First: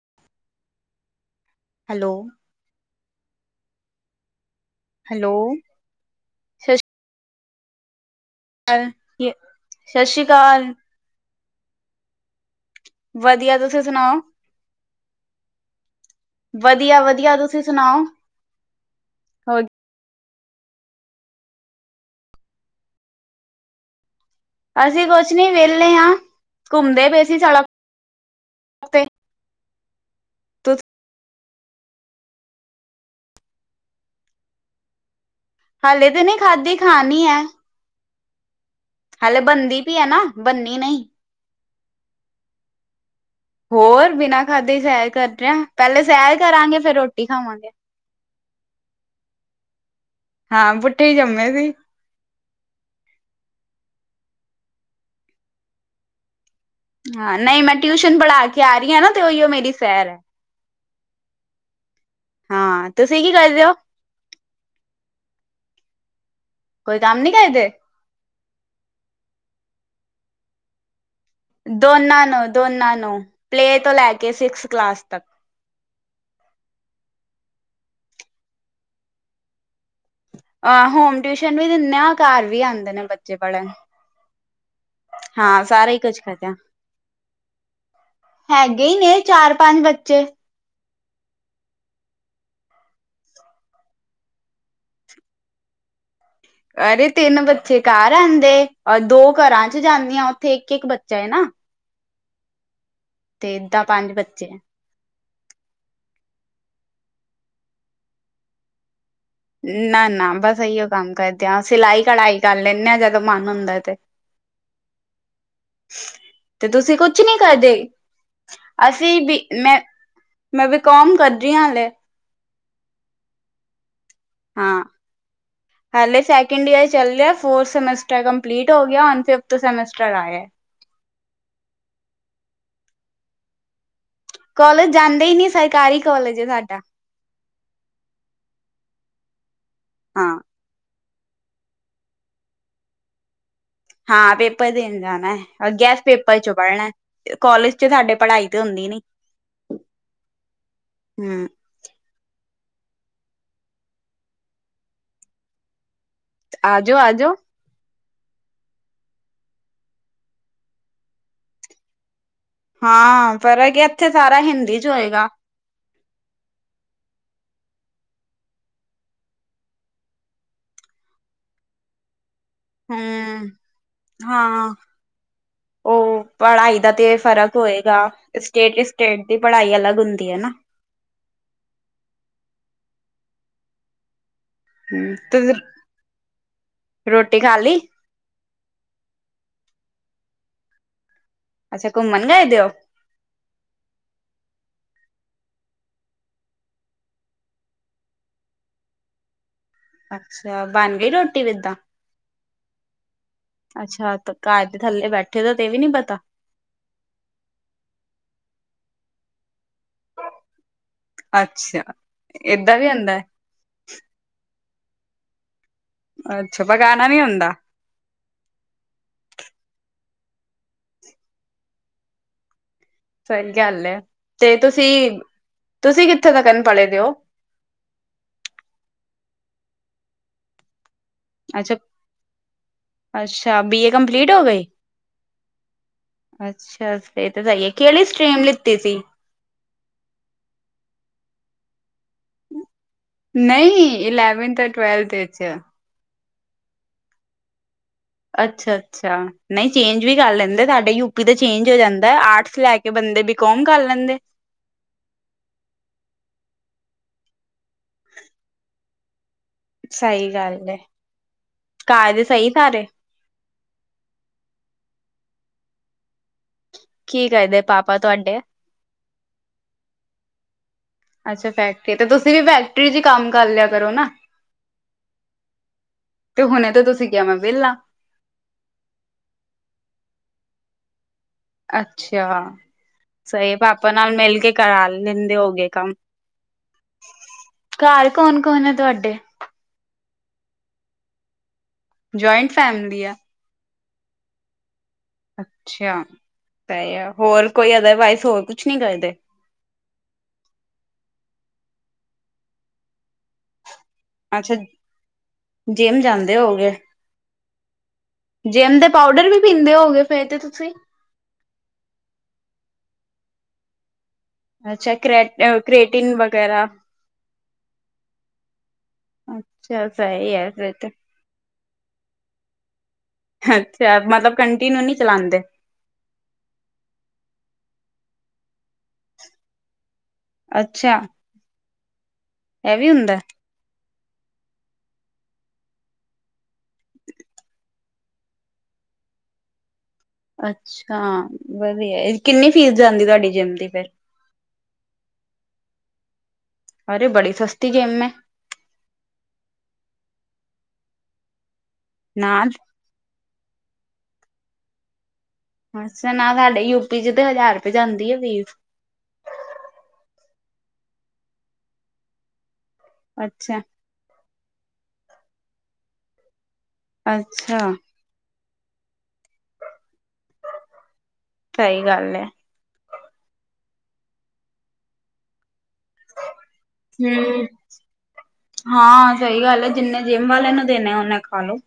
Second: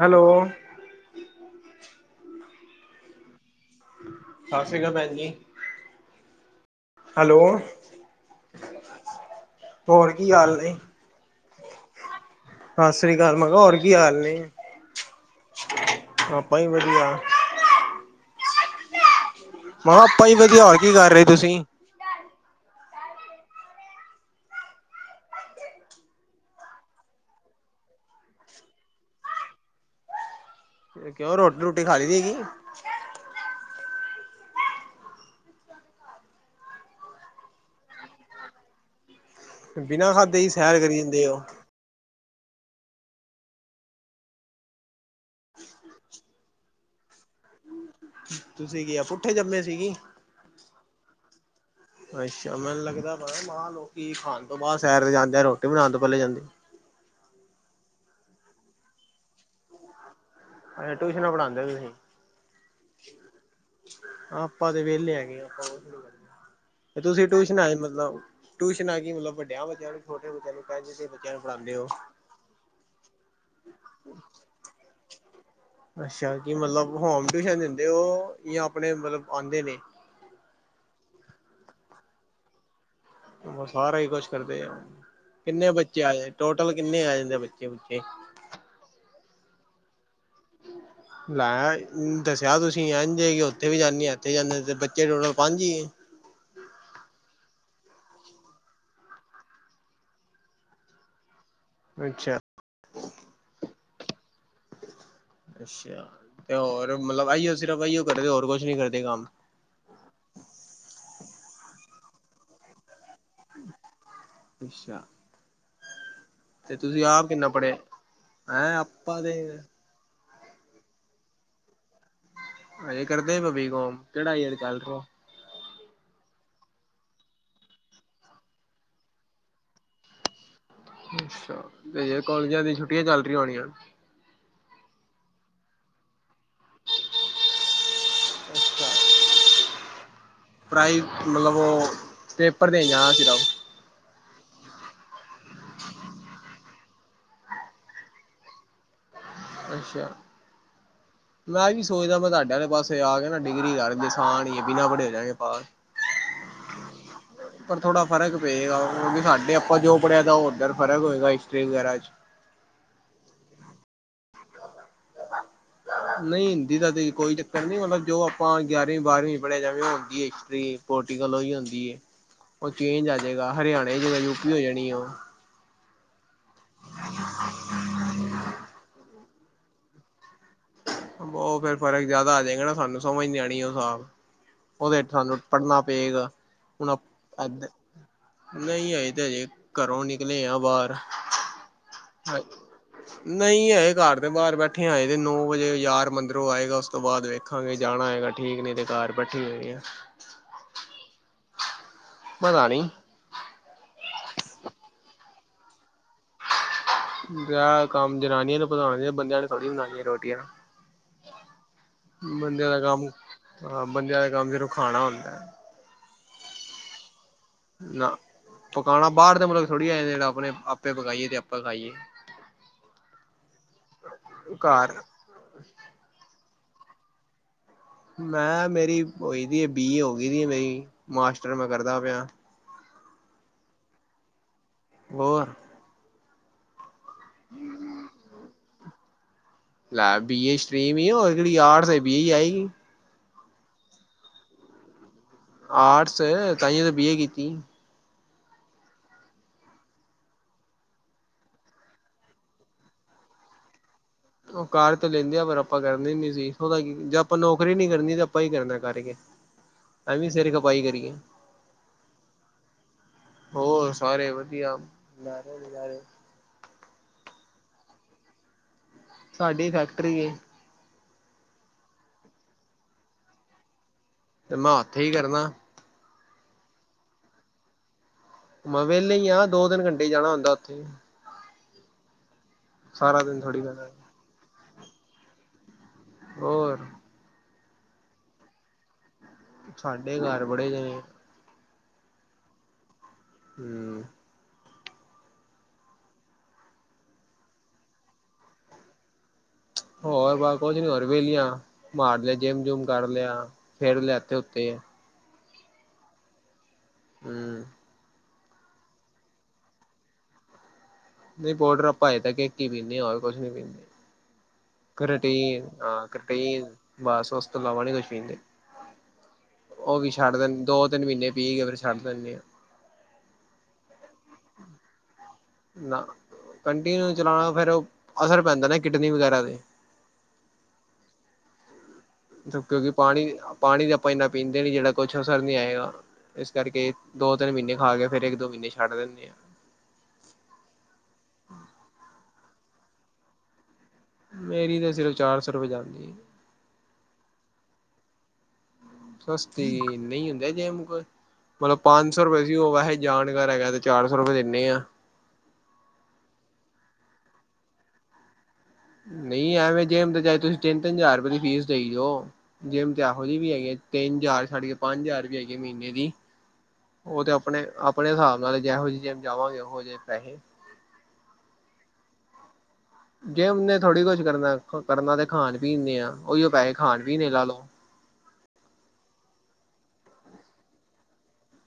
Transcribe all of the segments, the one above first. Hello hello ਸਸਰੀਕਾਲ ਪੈਣ ਜੀ ਹੈਲੋ ਹੈਲੋ। ਹਾਂ ਜੀ ਹੋਰ ਕੀ ਹਾਲ ਸ਼ਸਰੀਕਾਲ। ਨੇ? ਸਸਰੀਕਾਲ ਮੈਂਖਾ ਵਧੀਆ ਹੋਰ ਤੁਸੀਂ ਕੀ ਹਾਲ ਸੁਣਾਓ? ਨੇ। ਆਪਾਂ ਵੀ ਵਦੀਆ ਵਧੀਆ, ਵਦੀਆ ਤੁਸੀਂ ਸੁਨਾਓ। ਮਖਾ ਆਪਾਂ ਈ ਵਦੀਆ ਹੋਰ ਕੀ ਕਰ ਰਹੇ ਤੁਸੀਂ ਅਸੀਂ ਕੁਛ ਨੀ ਵਿਹਲੇ ਆੰ ਘੁੰਮਦੇ ਪਏ ਸੀ ਸੜਕ ਤੇ, [unintelligible] ਫਿਰ ਕਿਉਂ ਰੋਟੀ- ਰੂਟੀ ਖਾ ਲਈ ਸੀਗੀ। [unintelligible] ਹਾਲੇ ਤੇ ਨੀ ਖਾਧੀ ਖਾਨੀ ਆ। ਹਾਲੇ ਬੰ ਬਿਨਾਂ ਖਾਦੇੇ ਹੀ ਸੈਰ ਕਰੀ ਜਾੰਦੇ ਔ ਹੋਰ ਬਿਨਾਂ ਖਾਧੇ ਸੈਰ ਕਰ ਰਿਹਾ, ਪਹਿਲੇ ਸੈਰ ਕਰਾਂਗੇ ਫਿਰ ਰੋਟੀ ਖਾਵਾਂਗੇ ਤੁਸੀਂ ਕੀ ਆਂ, ਪੁੱਠੇ ਜੰਮੇ ਸੀਗੀ ਹਾਂ ਪੁੱਠੇ ਹੀ ਜੰਮੇ ਸੀ ਅੱਛਾ ਮੈਨੂੰ ਲੱਗਦਾ ਪਤਾ ਮਾਹ ਲੋਕੀ ਖਾਣ ਤੋਂ ਬਾਅਦ ਸੈਰ ਤੇ ਜਾਂਦੇ, ਰੋਟੀ ਬਣਾਉਣ ਤੋਂ ਪਹਿਲੇ ਜਾਂਦੇ ਹਾਂ, ਨਹੀਂ ਮੈਂ ਟਿਊਸ਼ਨ ਬੁਲਾ ਕੇ ਆ ਰਹੀ ਨਾ ਤੇ ਉਹੀਓ ਮੇਰੀ ਸੈਰ ਐ ਅੱਛਾ ਟਿਊਸ਼ਨਾਂ ਪੜ੍ਹਾਉਂਦੇ ਤੁਸੀਂ, ਹਾਂ, ਤੁਸੀਂ ਕੀ ਕਰਦੇ ਓ ਆਪਾਂ ਤੇ ਵਿਹਲੇ ਹੈਗੇ, ਆਪਾਂ ਨੂੰ ਹੋਰ ਕੇੜੀ ਕੋਈ ਗੱਲ, ਕੰਮ ਤੁਸੀਂ ਨੀ ਟਿਊਸ਼ਨ ਕਰਦੇ? ਆਏ ਮਤਲਬ ਟਿਊਸ਼ਨ ਆ ਗਈ ਮਤਲਬ ਵੱਡਿਆਂ ਬੱਚਿਆਂ ਨੂੰ, ਛੋਟੇ‌ ਬੱਚਿਆਂ ਨੂੰ ਕਢ ਕੇ ਦੋਨਾਂ ਨੂੰ, ਦੋਨਾਂ ਨੂੰ ਪਲੇ ਤੋਂ ਲੈ ਕੇ ਸਿਕਸ ਕਲਾਸ ਤੱਕ ਅੱਛਾ ਕੀ, ਮਤਲਬ ਹੋਮ ਟਿਊਸ਼ਨ ਦਿੰਦੇ ਉਹ, ਜਾਂ ਆਪਣੇ, ਮਤਲਬ ਆਂਉਦੇ ਨੀ ਅਹ, ਹੋਮ ਟਿਊਸ਼ਨ ਵੀ ਦਿੰਦੇ ਆਂ, ਘਰ ਵੀ ਆਂਦੇ ਨੇ ਬ ਸਾਰਾ ਹੀ ਕੁਛ ਕਰਦੇ ਆ, ਹਾਂ ਕਿੰਨੇ ਸਾਰਾ ਹੀ ਬੱਚੇ ਕੁੱਝ ਆਏ, ਕਰਦੇ ਟੋਟਲ ਕਿੰਨੇ ਆ ਜਾਂਦੇ ਬੱਚੇ- ਬੁਚੇ ਹੈਗੇਗੀ ਨੇ ਚਾਰ- ਪੰਜ ਬੱਚੇ ਹਮ ਲੈ, ਦੱਸਿਆ ਤੁਸੀਂ ਐਂਝ, ਕਿ ਉੱਥੇ ਵੀ ਜਾਂਦੀ ਐਥੇ ਜਾਂਦੇ, ਬੱਚੇ ਟੋਟਲ ਪੰਜ ਹੀ ਐ ਅਰੇ ਤਿੰਨ ਬੱਚੇ ਘਰ ਆਂਦੇ, ਔਰ ਦੋ ਘਰਾਂ 'ਚ ਜਾਂਦੀਆਂ, ਉੱਥੇ ਇੱਕ- ਇੱਕ ਬੱਚਾ ਨਾ ਅੱਛਾ ਹਮ ਤੇ ਐਦਾਂ ਪੰਜ ਬੱਚੇ ਹੈ ਅੱਛਾ, ਤੇ ਹੋਰ ਮਤਲਬ ਇਹੀਓ ਸਿਰਫ ਇਹੀਓ ਕਰਦੇ, ਹੋਰ ਕੁਛ ਨੀ ਕਰਦੇ ਕੰਮ ਨਾ -ਨਾ ਬਸ ਇਹੀਓ ਕੰਮ ਕਰਦੇ ਆ, ਸਿਲਾਈ ਕਢਾਈ ਕਰ ਲੈਂਦੇ ਆ ਅਗਰ ਜਦੋਂ ਮਨ ਹੁੰਦਾ ਤੇ ਅੱਛਾ ਤੇ ਤੁਸੀਂ ਕੁਛ ਆਪ ਨਹੀ ਕਿੰਨਾ ਪੜ੍ਹੇ ਕਰਦੇ, ਹੈਂ ਆਪਾਂ ਅਸੀਂ ਤੇ ਵੀ ਮੈਂ ਮੈਂ ਵੀਕਾਮ ਕਰਦੀ ਹਾਂ, ਹਲੇ ਹਜੇ ਕਰਦੇ ਭੀਕੋਮ, ਕਿਹੜਾ ਈਅਰ ਹਾਂ ਗੱਲ ਤੋਂ ਹਾਲੇ ਸੈਕਿੰਡ ਈਅਰ ਚੱਲ ਰਿਹਾ, ਫੋਰਥ ਸੈਮਸਟਰ ਕੰਪਲੀਟ ਹੋ ਗਿਆ, ਹੁਣ ਫਿਫਥ ਸੈਮਸਟਰ ਆਇਆ ਅੱਛਾ, ਤੇ ਕੋਲਜਾਂ ਦੀਆਂ ਛੁੱਟੀਆਂ ਚੱਲ ਰਹੀਆਂ ਹੋਣੀਆਂ ਕੋਲਜ ਜਾਂਦੇ ਹੀ ਨਹੀ, ਸਰਕਾਰੀ ਕੋਲਜ ਏ ਸਾਡਾ ਆਂ ਪ੍ਰਾਈ, ਮਤਲਬ ਉਹ, ਪੇਪਰ ਦੇਣ ਜਾਣਾ ਸਿਰਫ ਹਾਂ ਪੇਪਰ ਦੇਣ ਜਾਣਾ, ਔਰ ਗੈਸ ਪੇਪਰ 'ਚੋਂ ਪੜਣਾ ਇਹ ਕੋਲਜ 'ਚ ਸਾਡੇ ਪੜ੍ਹਾਈ ਤੇ ਹੁੰਦੀ ਨੀ ਅੱਛਾ, ਹੂੰ ਮੈਂ ਵੀ ਸ ਸੋਚਦਾ ਮੈਂ ਤੁਹਾਡੇ ਵਾਲੇ ਪਾਸੇ ਆ ਕੇ ਨਾ ਡਿਗਰੀ ਕਰ ਲੈਣੀ, ਨੁਕਸਾਨ ਹੀ ਬਿਨਾਂ ਪੜ੍ਹੇ ਹੋਜਾਂਗੇ ਪਾਸ ਆਜੋ -ਆਜੋ ਪਰ ਥੋੜਾ ਫਰਕ ਪਏਗਾ, ਕਿਉਂਕਿ ਸਾਡੇ ਆਪਾਂ ਜੋ ਪੜ੍ਹਿਆ ਤਾਂ ਉਹ ਉੱਧਰ ਫਰਕ ਹੋਏਗਾ ਹਿਸਟਰੀ ਵਗੈਰਾ 'ਚ ਹਾਂ, ਫਰਕ ਹੈ ਇੱਥੇ ਸਾਰਾ ਹਿੰਦੀ 'ਚ ਹੋਏਗਾ [inaudible] ਨਹੀਂ ਹਿੰਦੀ ਦਾ ਤੇ ਕੋਈ ਚੱਕਰ ਨੀ, ਮਤਲਬ ਜੋ ਆਪਾਂ ਗਿਆਰਵੀਂ ਬਾਰਵੀਂ ਪੜ੍ਹਿਆ ਜਾਵੇ, ਉਹ ਹੁੰਦੀ ਹੈ ਹਿਸਟਰੀ ਪੋਟੀਕਲ ਉਹੀ ਹੁੰਦੀ, ਉਹ ਚੇਂਜ ਹੂੰ ਆਜੇਗਾ ਹਰਿਆਣੇ ਜਦੋਂ ਯੂਪੀ ਹੋ ਹਾਂ ਜਾਣੀ ਉਹ, ਪੜ੍ਹਾਈ ਦਾ ਤੇ ਫ਼ਰਕ ਹੋਏਗਾ, ਸਟੇਟ ਏ ਸਟੇਟ ਦੀ ਪੜ੍ਹਾਈ ਅਲੱਗ ਹੁੰਦੀ ਐ ਨਾ ਉਹ ਫੇਰ ਫਰਕ ਜਿਆਦਾ ਆ ਜਾਏਗਾ ਨਾ ਸਾਨੂੰ, ਸਮਝ ਨਹੀਂ ਆਉਣੀ ਉਹ ਹਿਸਾਬ ਉਹਦੇ ਹੇਠ ਹੂੰ ਸਾਨੂੰ ਤੁਸੀਂ ਪੜ੍ਹਣਾ ਪਏਗਾ, ਹੁਣ ਰੋਟੀ ਖਾ ਐਧਰ ਲਈ ਨਹੀਂ ਅਜੇ ਤੇ ਹਜੇ, ਘਰੋਂ ਨਿਕਲੇ ਆ ਬਾਹਰ ਅੱਛਾ, ਘੁੰਮਣ ਗਏ ਦੇ ਓ? ਨਹੀਂ ਹਏ ਘਰ ਦੇ ਬਾਹਰ ਬੈਠੇ ਹਾਂ, ਹਜੇ ਤੇ ਨੋ ਵਜੇ ਯਾਰ ਮੰਦਰੋਂ ਆਏਗਾ, ਉਸ ਤੋਂ ਬਾਅਦ ਵੇਖਾਂਗੇ, ਜਾਣਾ ਹੈਏਗਾ ਠੀਕ, ਨਹੀ ਤੇ ਘਰ ਬੈਠੀ ਹੋਏ ਆ। ਅੱਛਾ, ਬਣ ਗਈ ਰੋਟੀ ਇੱਦਾਂ। ਪਤਾ ਨੀ। ਅੱਛਾ, ਘਰ ਦੇ ਥੱਲੇ ਬੈਠੇ ਦਾ ਤੇ ਵੀ ਨੀ ਪਤਾ। ਵਿਆਹ ਕੰਮ ਜਨਾਨੀਆਂ ਨੂੰ ਪਤਾ ਹੋਣੇ ਚਾਹੀਦਾ, ਬੰਦਿਆਂ ਨੂੰ ਥੋੜੀ ਬਣਾਣੀਆਂ ਰੋਟੀਆਂ, ਅੱਛਾ ਬੰਦਿਆਂ ਏਦਾਂ ਦਾ ਵੀ ਕੰਮ ਹੁੰਦਾ ਬੰਦਿਆਂ ਦਾ ਕੰਮ ਸਿਰਫ ਖਾਣਾ ਹੁੰਦਾ। ਅੱਛਾ ਪਕਾਣਾ ਨੀ ਹੁੰਦਾ? ਨਾ, ਪਕਾਣਾ ਬਾਹਰ ਦੇ ਮੁਲਕ ਥੋੜੀ ਆਏ ਦੇ ਆਂ ਆਪੇ ਪਕਾਈਏ ਤੇ ਆਪੇ ਖਾਈਏ। [unintelligible] ਸਹੀ ਗੱਲ ਹੈ, ਤੇ ਘਰ ਤੁਸੀਂ- ਤੁਸੀਂ ਕਿੱਥੇ ਤਕਣ ਪੜੇ ਦੇ ਓ? ਮੈਂ ਮੇਰੀ ਹੋਈ ਦੀ ਬੀ ਏ ਹੋ ਗਈ ਦੀਏ ਮੇਰੀ, ਮਾਸਟਰ ਮੈਂ ਅੱਛਾ ਕਰਦਾ ਪਿਆ। ਅੱਛਾ, ਬੀ ਏ ਕੰਪਲੀਟ ਹੋ ਗੀ। ਹੋਰ। ਅੱਛਾ ਫਿਰ ਤੇ ਸਹੀਏ, ਕਿਹੜੀ ਸਟ੍ਰੀਮ ਲਿੱਤੀ ਸੀ? ਲੈ ਬੀ ਏ ਸਟ੍ਰੀਮ ਈ ਏ ਹੋਰ ਕਿਹੜੀ ਆਰਟਸ ਏ, ਬੀ ਏ ਈ ਆਏਗੀ। ਨਹੀਂ ਅਲੈਵਨ ਤੇ ਟਵੈਲਥ ਇਚ। ਆਰਟਸ, ਤਾਈਏ ਤਾਂ ਬੀ ਏ ਕੀਤੀ। ਅੱਛਾ। ਅੱਛਾ ਨਹੀਂ ਚੇਂਜ ਵੀ ਕਰ ਲੈਂਦੇ, ਸਾਡੇ ਯੂਪੀ ਦਾ ਚੇਂਜ ਹੋ ਜਾਂਦਾ, ਆਰਟਸ ਲੈ ਕੇ ਬੰਦੇ ਬੀਕੋਮ ਕਰ ਲੈਂਦੇ। ਉਹ ਕਾਰ ਤੇ ਲੈਂਦੇ ਆ ਪਰ ਆਪਾਂ ਕਰਨੇ ਨੀ ਸੀ, ਜੇ ਆਪਾਂ ਨੌਕਰੀ ਨੀ ਕਰਨੀ ਤੇ ਆਪਾਂ ਹੀ ਕਰਨਾ ਕਰਕੇ। ਹ [unintelligible] ਸਹੀ ਗੱਲ ਏ, ਘਰ ਸਹੀ ਸਾਰੇ? ਹੋਰ, ਸਾਰੇ ਵਧੀਆ ਲੈ ਰਹੇ ਨਜਾਰੇ। ਕੀ ਕਰਦੇ ਪਾਪਾ ਤੁਹਾਡੇ? ਸਾਡੀ ਫੈਕਟਰੀ ਏ। ਅੱਛਾ ਫੈਕਟਰੀ ਏ, ਤੇ ਤੁਸੀਂ ਵੀ ਫੈਕਟਰੀ ਚ ਹੀ ਕੰਮ ਕਰ ਲਿਆ ਕਰੋ ਨਾ। ਤੇ ਮੈਂ ਉੱਥੇ ਹੀ ਕਰਨਾ। ਤੇ ਹੁਣੇ ਤਾਂ ਤੁਸੀਂ ਕਿਹਾ ਮੈਂ ਵਿਹਲਾ। ਮੈਂ ਵਿਹਲੇ ਹੀ ਆ, ਦੋ ਤਿੰਨ ਘੰਟੇ ਹੀ ਜਾਣਾ ਹੁੰਦਾ ਉੱਥੇ। ਅੱਛਾ, ਸਾਰਾ ਦਿਨ ਸਹੀ ਥੋੜ੍ਹੀ ਕਰਨਾ ਪਾਪਾ ਨਾਲ ਮਿਲ ਕੇ ਕਰਾ ਲੈਂਦੇ ਹੋ ਗਏ ਕੰਮ। ਹੋਰ। ਘਰ ਕੌਣ- ਕੌਣ ਆ ਤੁਹਾਡੇ? ਸਾਡੇ ਘਰ ਬੜੇ ਜਾਣੇ। ਜੁਆਇੰਟ ਫੈਮਿਲੀ ਆ? ਹੂੰ। ਅੱਛਾ, ਤਾਂ ਹੋਰ ਕੋਈ ਅਦਰਵਾਈਜ਼ ਹੋਰ ਕੁਛ ਨੀ ਕਰਦੇ? ਹੋਰ ਬਸ ਕੁਛ ਨੀ, ਹੋਰ ਵੇਲੀਆਂ ਮਾਰ ਲਿਆ, ਜਿੰਮ- ਜੂਮ ਕਰ ਲਿਆ,। ਫਿਰ ਲਿਆ। ਇੱਥੇ ਅੱਛਾ ਉੱਤੇ ਜਿੰਮ ਜਾਂਦੇ ਹੋ ਗਏ? ਹੂੰ। ਜਿਮ ਦੇ ਪਾਊਡਰ ਵੀ ਪੀਂਦੇ ਹੋ ਗਏ ਫਿਰ ਤੇ ਤੁਸੀਂ? ਨਹੀਂ ਪੋਡਰ ਆਪਾਂ ਅਜੇ ਤੱਕ ਇਕ ਹੀ ਪੀਂਦੇਆ, ਹੋਰ ਕੁਛ ਨੀ ਪੀਂਦੇ। ਅੱਛਾ ਕਰੈ ਘਰਟੀਨ ਆ ਕਰੇਟਿਨ ਵਗੈਰਾ ਘਰਟੀਨ ਬਸ ਓਸ ਤੋਂ ਇਲਾਵਾਂ ਨੀ ਕੁਛ ਪੀਂਦੇ। ਅੱਛਾ ਓ ਵੀ ਸਹੀ ਛੱਡ ਹੈ ਦੇਣ ਫਿਰ ਤੇ ਦੋ-ਤਿੰਨ ਮੀਨੇ ਪੀ ਕੇ ਫਿਰ ਛੱਡ ਦੇਣਗੇ। ਅੱਛਾ ਮਤਲਬ ਕੰਟੀਨਿਊ ਨੀ ਚਲਾਂਦੇ। ਨਾ ਕੰਟੀਨਿਊ ਚਲਾਣ ਫਿਰ ਅਸਰ ਪੈਂਦਾ ਨਾ ਕਿਡਨੀ ਵਗੈਰਾ ਤੇ ਅੱਛਾ। ਇਹ ਕਿਉਂਕਿ ਵੀ ਹੁੰਦਾ ਪਾਨੀ, ਪਾਨੀ ਤਾਂ ਆਪਾਂ ਇੰਨਾ ਪੀਂਦੇ ਨੀ ਜੇੜਾ ਕੋਛ ਅਸਰ ਨੀ ਆਏਗਾ। ਇਸ ਕਰਕੇ ਦੋ-ਤਿੰਨ ਮੀਨੇ ਖਾ ਕੇ ਫਿਰ ਇੱਕ-ਦੋ ਮੀਨੇ ਛੱਡ ਦਿਣੇ ਆ। ਅੱਛਾ ਵਧੀਆ, ਕਿੰਨੀ ਫੀਸ ਜਾਂਦੀ ਤੁਆਡੀ ਜਿੰਮ ਦੀ ਫੇਰ ਮੇਰੀ ਤਾਂ ਸਿਰਫ਼ ਚਾਰ ਸੌ ਰਪੇ ਜਾਂਦੀ ਏ। ਅਰੇ, ਬੜੀ ਸਸਤੀ ਜੇਮ ਐ। ਸਸਤੀ ਅ ਏਨੇ ਏ ਹੁੰਦੇ ਜੇਮ ਕੋ ਮਤਲਬ ਪੰਜ ਸੌ ਨਾ ਰੁਪਏ ਸੀ ਓ ਵੈਸੇ ਜਾਣਕਾਰ ਹੈਗਾ ਤੇ ਚਾਰ ਸੌ ਰਪੇ ਦਿੰਨੇ ਆ। ਅੱਛਾ, ਨਾ ਸਾਡੇ ਯੂਪੀ ਚ ਤੇ ਹਜ਼ਾਰ ਰਪੇ ਜਾਂਦੀ ਏ ਫੀਸ। ਨਈ, ਐਵੇਂ ਜਿੰਮ ਤੇ ਚਾਏ ਤੁਸੀਂ ਤਿੰਨ-ਤਿੰਨ ਹਜ਼ਾਰ ਰਪੇ ਦੀ ਫੀਸ ਦੇਈ ਜਾਓ। ਜਿਮ ਤੇ ਐਹੋ ਜੀ ਵੀ ਅੱਛਾ ਹੈਗੀ‌ ਏ‌। ਤਿੰਨ ਜ਼ਾਰ ਛੱਡ ਕੇ ਪੰਜ ਜ਼ਾਰ ਵੀ ਹੈਗੀ ਏ ਮੀਨੇ ਦੀ ਓ ਤੇ ਅੱਛਾ ਅਪਣੇ ਆਪ ਅਪਣੇ ਸਾਬ ਨਾਲ ਜੈਹੋ ਜੀ ਜਿਮ ਜਾਵਾਂਗੇ, ਓਹੋ ਜੇ ਪੈਹੇ। ਸਈ ਗੱਲ ਏ। ਜਿਮ ਨੇ ਥੋੜ੍ਹੀ ਕੁਛ ਕਰਨਾ, ਕਰਨਾ ਤੇ ਖਾਣ-ਪੀਣ ਨੇ ਐ। ਹੂੰ। ਹਾਂ ਸਈ ਗੱਲ ਏ, ਜਿੰਨੇ ਜਿਮ ਵਾਲੇ ਨੂੰ ਦੇਣੇ ਓਨੇ ਖਾਲੋ।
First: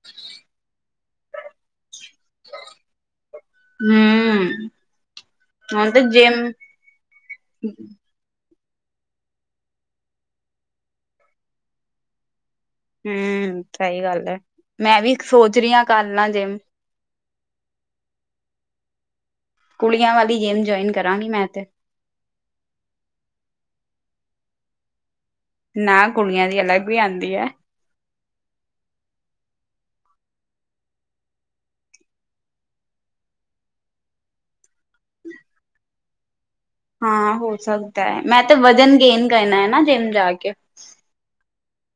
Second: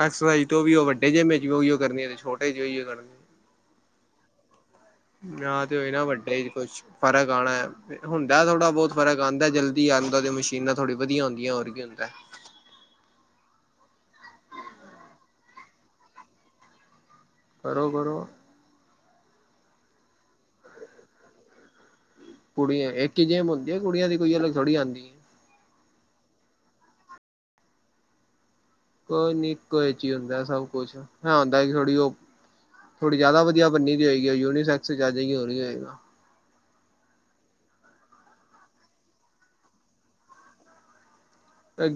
ਐਕਸਸਾਈਜ਼ ਤੋਂ ਵੀ ਓ ਵੱਡੇ ਜਿੰਮ ਚ ਵੀ ਓਇਓ ਕਰਨੀ ਤੇ ਛੋਟੇ ਚ ਵੀ ਓਇਓ ਕਰਨੀ। ਹੂੰ। ਯਾਂ ਤੇ ਹੋਏਗਾ ਵੱਡੇ ਚ ਕੁਛ ਫ਼ਰਕ ਆਣਾ ਹੁੰਦਾ ਥੋੜਾ-ਬੋਤ ਫ਼ਰਕ ਆਂਦਾ, ਜਲਦੀ ਆਂਦਾ ਓ ਮਸ਼ੀਨਾਂ ਥੋੜੀ ਵਧੀਆ ਹੁੰਦੀਆਂ, ਹੋਰ ਕੀ ਹੁੰਦਾ। ਹੂੰ ਸਈ ਗੱਲ ਏ ਮੈਂ ਵੀ ਸੋਚ ਰਈ ਆਂ ਕਰਲਾ ਜਿੰਮ ਕਰੋ-ਕਰੋ। ਕੁੜੀਆਂ ਵਾਲੀ ਜਿੰਮ ਜੋਏਨ ਕਰਾਂਗੀ ਮੈਂ ਤੇ। ਕੁੜੀਆਂ, ਏਕ ਈ ਜੇਮ ਹੁੰਦੀ ਏ ਕੁੜੀਆਂ ਦੀ ਕੋਈ ਅਲੱਗ ਥੋੜੀ ਆਂਦੀ ਏ। ਨਾ ਕੁੜੀਆਂ ਦੀ ਅਲੱਗ ਵੀ ਆਂਦੀ ਐ। ਕੋਈ ਨੀ ਇਕੋ ਇਚ ਈ ਹੁੰਦਾ ਸਭ-ਕੁਛ ਐ ਹੁੰਦਾ ਥੋੜੀ ਓ ਥੋੜ੍ਹੀ ਜਿਆਦਾ ਵਧੀਆ ਬੰਨੀ ਦੀ ਹੋਏਗੀ, ਓ ਯੂਨੀਸੈਕਸ ਚ ਆਜੇਗੀ ਹੋਰ ਕੀ ਹੋਏਗਾ। ਹਾਂ ਹੋ ਸਕਦਾ, ਮੈਂ ਤੇ ਵਜ਼ਨ ਗੇਨ ਕਰਨਾ ਏ ਨਾ ਜਿੰਮ ਜਾ ਕੇ।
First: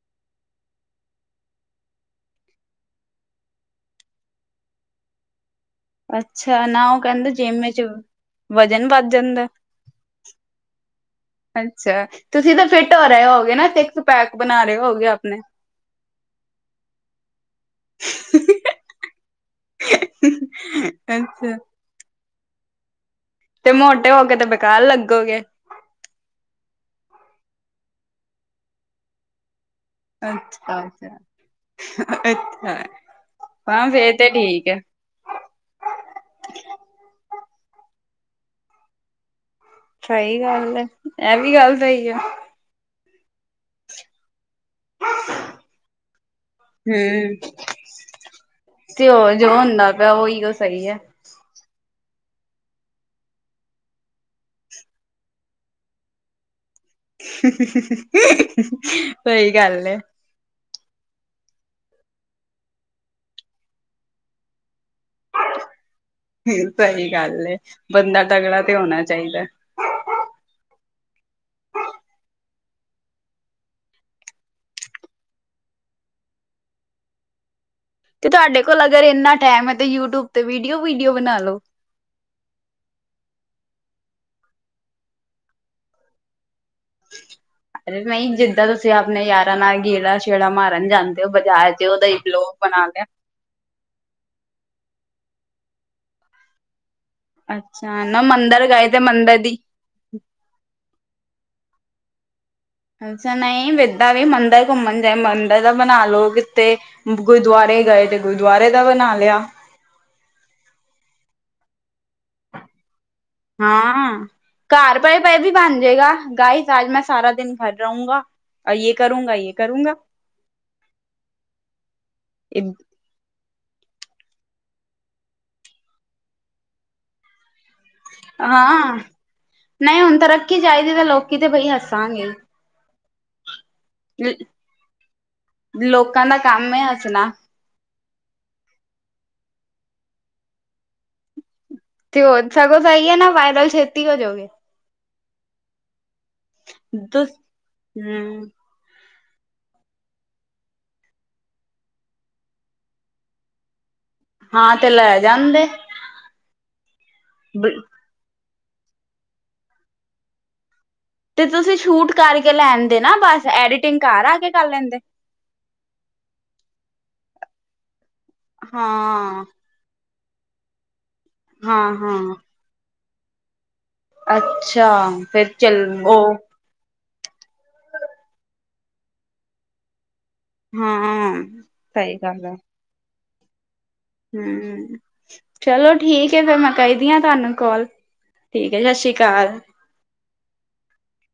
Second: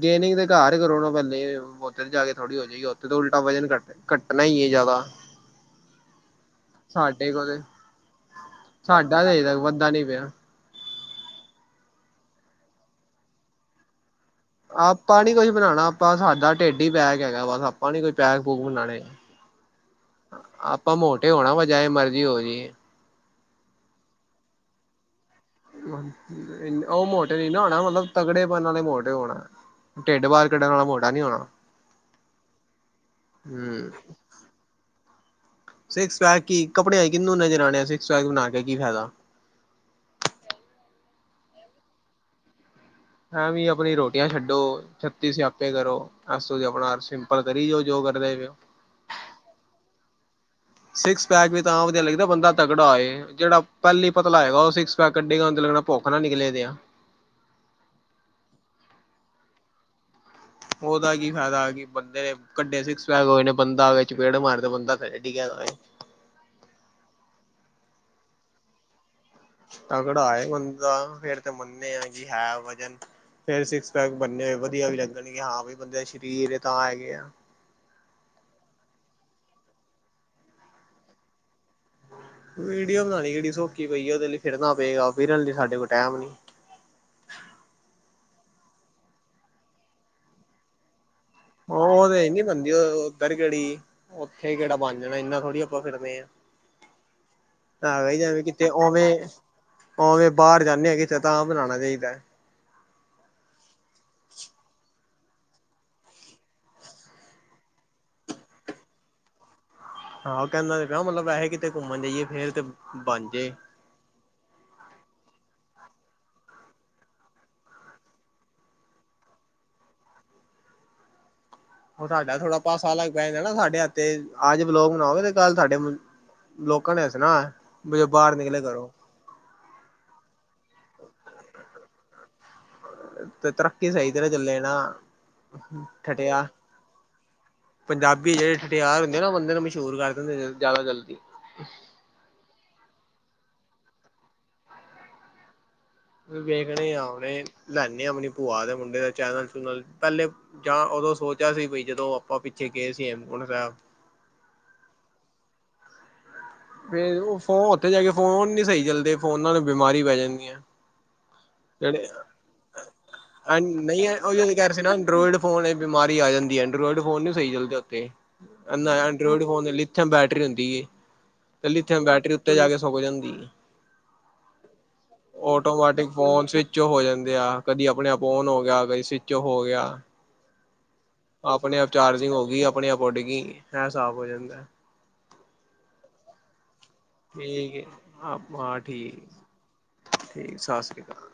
ਗੇਨਿੰਗ ਤੇ ਕਾਰ ਕਰੋ ਨਾ ਪੈਲੇ, ਓਥੇ ਚ ਜਾ ਕੇ ਥੋੜੀ ਹੋ ਜੇਗੀ ਓਥੇ ਤੇ ਉਲਟਾ ਵਜਨ ਕੱਟ ਕੱਟਣਾ ਈ ਏ ਜ਼ਿਆਦਾ। ਅੱਛਾ ਨਾ ਉਹ ਸਾਡੇ ਕਹਿੰਦੇ ਜਿਮ ਕੋਲੇ, ਵਿੱਚ ਵਜ਼ਨ ਵੱਧ ਸਾਡਾ ਤਾ ਹਜੇ ਜਾਂਦਾ ਤੱਕ ਵੱਧਦਾ ਨੀ ਪਯਾ। ਅੱਛਾ, ਤੁਸੀਂ ਤਾਂ ਫਿੱਟ ਹੋ ਰੇ ਹੋਗੇ ਨਾ ਸਿਕਸ ਪੈਕ ਬਨਾ ਆਪਾਂ ਨੀ ਕੁਛ ਬਣਾਣਾ ਆਪਾਂ ਸਾਡਾ ਟੇਡ ਈ ਪੈਕ ਹੈਗਾ। ਬਸ ਆਪਾਂ ਨੀ ਕੋਈ ਪੈਕ-ਪੂਕ ਬਣਾਣੇ। ਅ ਆਪਾਂ ਮੋਟੇ ਹੋਣਾ ਅੱਛਾ ਬਸ ਜੈਵੇ ਮਰਜ਼ੀ ਹੋ ਜਈਏ। ਤੇ ਮੋਟੇ ਹੋ ਕੇ ਤੇ ਬੇਕਾਰ ਲੱਗੋਗੇ। ਓ ਮੋਟੇ ਨੀ ਨਾ ਹੋਣਾ, ਮਤਲਬ ਤਗੜੇਪਨ ਆਲੇ ਮੋਟੇ ਹੋਣਾ। ਟੇੱਡ ਬਾਹਰ ਕੱਢਣ ਅੱਛਾ ਵਾਲਾ ਮੋਟਾ ਅੱਛਾ ਨੀ ਹੋਣਾ। ਅੱਛਾ ਹਾਂ ਹੂੰ ਫੇਰ ਤੇ ਠੀਕ ਐ। ਸਿਕਸ ਪੈਕ ਕੀ ਕੱਪੜਿਆਂ ਚ ਕੀਨੂੰ ਨਜ਼ਰ ਆਣੇ, ਸਿਕਸ ਪੈਕ ਬਨਾ ਕੇ ਕੀ ਫੈਦਾ। ਸ਼ਈ ਗੱਲ ਏ ਐ ਵੀ ਗੱਲ ਸਈ ਐ। ਐਵੇ ਈ ਅਪਣੀ ਰੋਟੀਆਂ ਛੱਡੋ, ਛੱਤੀ ਸਿਆਪੇ ਕਰੋ। ਬਸ ਉਹੀ ਆਪਣਾ, ਆਪਣਾ ਹਮ ਸਿੰਪਲ ਕਰੀ ਜਾਓ, ਜੋ ਕਰਦੇ ਪਏ ਔ। ਤੇ ਉਹ ਜੋ ਹੁੰਦਾ ਪਿਆ, ਉਹੀ ਓ ਗੱਲ ਸਹੀ ਹੈ। ਸਿਕਸ ਪੈਕ ਵੀ ਤਾਂ ਵਧੀਆ ਲੱਗਦਾ ਬੰਦਾ ਤਗੜਾ ਹੋਏ, ਜਿਹੜਾ ਪਹਿਲੀ ਪਤਲਾ ਹੋਏਗਾ, ਉਹ ਸਿਕਸ ਪੈਕ ਕੱਢੇਗਾ ਮਤਲਬ ਭੁੱਖ ਨਾਲ ਨਿਕਲੇ ਦੇ ਆ ਸਹੀ ਗੱਲ ਐ। ਉਹਦਾ ਕੀ ਫਾਇਦਾ ਕਿ ਬੰਦੇ ਨੇ ਕੱਢੇ ਸਿਕਸ ਪੈਕ ਹੋਏ ਨੇ ਬੰਦਾ ਉਹਦੇ ਚਪੇੜ ਮਾਰ ਦੇ ਬੰਦਾ ਖ ਡਿਗਿਆ ਦਾ ਹੋਏ ਸਹੀ ਗੱਲ ਏ। ਬੰਦਾ ਤਗੜਾ ਤੇ ਹੋਣਾ ਚਾਹੀਦਾ। ਤਗੜਾ ਏ ਬੰਦਾ, ਫੇਰ ਤੇ ਮੰਨਿਆ ਸੀ ਹੈ ਵਜਨ ਫੇਰ ਸਿਕਸ ਪੈਕ ਬਣਨੇ ਹੋਏ ਵਧੀਆ ਵੀ ਲੱਗਣਗੇ ਹਾਂ ਬਈ ਬੰਦੇ ਸ਼ਰੀਰ ਏ ਤਾਂ ਹੈਗੇ ਆ ਤੇ ਤੁਹਾਡੇ ਕੋਲ ਅਗਰ ਇੰਨਾ ਟਾਈਮ ਆ ਤੇ ਯੂਟੀਊਬ ਤੇ ਵੀਡੀਓ-ਵੁਡੀਓ ਬਣਾ ਲੋ ਵੀਡੀਓ ਬਣਾਨੀ ਕਿਹੜੀ ਸੋਖੀ ਪਈ ਆ ਉਹਦੇ ਲਈ ਫਿਰਨਾ ਪਏਗਾ। ਫਿਰਨ ਲਈ ਸਾਡੇ ਕੋਲ ਟਾਈਮ ਨੀ ਅਰੇ ਨਹੀਂ ਜਿੱਦਾਂ ਤੁਸੀਂ ਆਪਣੇ ਯਾਰਾਂ ਨਾਲ ਗੇੜਾ ਸ਼ੇੜਾ ਮਾਰਨ ਜਾਂਦੇ ਤੇ ਉਹ ਬਾਜਾਰ ਚ ਉਹਦਾ ਇੱਕ ਲੋ ਬਣਾ ਲਿਆ। ਇੱਧਰ ਕਿਹੜੀ ਉੱਥੇ ਕਿਹੜਾ ਬਣ ਜਾਣਾ ਇਨਾ ਥੋੜ੍ਹੀ ਆਪਾਂ ਫਿਰਦੇ ਆ ਅੱਛਾ ਸਾਰੇ ਨਾ ਜਨੇ ਮੰਦਿਰ ਕਿਤੇ ਗਏ ਤੇ ਮੰਦਿਰ ਦੀ ਉਵੇਂ-ਉਵੇਂ ਬਾਹਰ ਜਾਂਨੇ ਆ ਕਿਤੇ ਤਾਂ ਬਣਾਣਾ ਚਾਹੀਦਾ। ਅੱਛਾ ਨਹੀਂ ਇਦਾਂ ਵੀ ਮੰਦਰ ਘੁੰਮਣ ਜਾਏ ਮੰਦਰ ਦਾ ਬਣਾ ਲਓ ਕਿਤੇ ਗੁਰਦੁਆਰੇ ਗਏ ਤੇ ਗੁਰਦੁਆਰੇ ਦਾ ਬਣਾ ਲਿਆ। ਹਾਂ ਉਹ ਕਹਿੰਦਾ ਸੀਗਾ ਮਤਲਬ ਵੈਸੇ ਕਿਤੇ ਘੁੰਮਣ ਜਾਈਏ ਫੇਰ ਤੇ ਬਣ ਜੇ ਹਾਂ-ਹਾਂ ਘਰ ਪਏ-ਪਏ ਵੀ ਬਣ ਜੇਗਾ। ਗਾਈਜ ਅੱਜ ਮੈਂ ਸਾਰਾ ਦਿਨ ਗਰ ਰਹੂੰਗਾ। ਯੇ ਕਰੂੰਗਾ, ਯੇ ਕਰੂੰਗਾ ਹੁਣ ਸਾਡਾ ਥੋੜਾ ਪਾਸਾ ਅਲੱਗ ਵੈ ਨਾ ਸਾਡੇ ਹੱਥ ਤੇ ਅੱਜ ਬਲੋਗ ਬਣਾਉਂਦੇ ਤੇ ਕੱਲ ਸਾਡੇ ਲੋਕਾਂ ਨੇ ਹੱਸਣਾ ਬ ਬਾਹਰ ਨਿਕਲੇ ਕਰੋ ਹਾਂ, ਨਹੀਂ ਹੁਣ ਤਰੱਕੀ ਚਾਈਦੀ ਤੇ ਲੋਕੀਂ ਤੇ ਬਈ ਹੱਸਾਂਗੇ ਤੇ ਤਰੱਕੀ ਸਹੀ ਤਰਾ ਚੱਲੇ ਨਾ ਲੋਕਾਂ ਦਾ ਠਟਿਆ ਕੰਮ ਹੈ ਹੱਸਣਾ। ਪੰਜਾਬੀ ਜਿਹੜੇ ਠਠਿਆਰ ਹੁੰਦੇ ਆ ਨਾ ਉਹ ਬੰਦੇ ਨੂੰ ਮਸ਼ਹੂਰ ਕਰ ਦਿੰਦੇ ਆ ਜ਼ਿਆਦਾ ਜਲਦੀ ਤੇ ਉਹ ਸਗੋਂ ਸਹੀ ਹੈ ਨਾ ਵਾਇਰਲ ਛੇਤੀ ਹੋ ਜਾਓਗੀ। ਵੇਖਣੇ ਆ ਤੁ ਆਪਨਣੇ ਲੈੇਨੇ ਆ ਆਪਣੀ ਹਮ ਭੂਆ ਦੇ ਮੁੰਡੇ ਦਾ ਚੈਨਲ-ਚੂਨਲ ਪਹਿਲੇ ਜਾਂ ਉਦੋਂ ਸੋਚਿਆ ਸੀ। ਬਈ ਜਦੋਂ ਆਪਾਂ ਪਿੱਛੇ ਗਏ ਸੀ। ਹੇਮਕੁੰਡ ਸਾਬ ਹਾਂ ਤੇ ਲੈ ਜਾਂਦੇ ਫਿਰ ਉਹ ਫੋਨ, ਉੱਥੇ ਜਾ ਕੇ ਫੋਨ ਨੀ ਸਹੀ ਚੱਲਦੇ ਫੋਨਾ ਨੂੰ ਬਿਮਾਰੀ ਪੈ ਜਾਂਦੀ ਆਂ ਤੇ ਤੁਸੀਂ ਕਿਹੜੇ ਸ਼ੂਟ ਕਰਕੇ ਲੈਣਦੇ ਨਾ ਬਸ ਉਹ ਐਡੀਟਿੰਗ ਨਹੀਂ ਘਰ ਉਹੀ ਆ ਕੇ ਜਿਹੜੇ ਕਰ ਕਹਿ ਰਹੇ ਸੀ ਨਾ ਲੈਂਦੇ। ਐਂਡਰਾਇਡ ਫੋਨ ਇਚ ਬਿਮਾਰੀ ਆ ਜਾਂਦੀ ਹੈ। ਐਂਡਰੋਇਡ ਫੋਨ ਨੀ ਸਹੀ ਚੱਲਦੇ ਉੱਥੇ ਐਂਡਰੋਇਡ ਹਾਂ ਫੋਨ ਲੀ ਲਿਥੀਅਮ ਬੈਟਰੀ ਹੁੰਦੀ ਏ ਤੇ ਹਾਂ ਲਿਥੀਅਮ ਬੈਟਰੀ ਹਾਂ ਉੱਤੇ ਜਾ ਕੇ ਸੁਕ ਜਾਂਦੀ ਏ। ਅੱਛਾ ਫਿਰ ਚੱਲ ਉਹ ਸਵਿੱਚ ਓਫ ਹੋ ਜਾਂਦੇ ਆ। ਕਦੀ ਆਪਣੇ-ਆਪ ਓਨ ਹੋ ਗਿਆ ਕਦੀ ਸਵਿੱਚ ਓਫ ਹੋ ਗਿਆ। ਹਾਂ ਆਪਣੇ-ਆਪ ਸਹੀ ਚਾਰਜਿੰਗ ਗੱਲ ਹੋ ਹੈ ਗਈ। ਆਪਣੇ-ਆਪ ਉੱਡ ਗਈ ਐ ਹਿਸਾਬ ਜਾਂਦਾ ਹਮ ਚਲੋ ਠੀਕ ਐ ਫਿਰ ਮੈਂ ਕਰਦੀ ਆ ਤਾਨੂੰ ਠੀਕ ਹੈ ਕੌਲ ਠੀਕ ਹਾਂ ਹੈ। ਠੀਕ ਸਸੀਕਾਲ ਠੀਕ, ਸਾਸਰੀਕਾਲ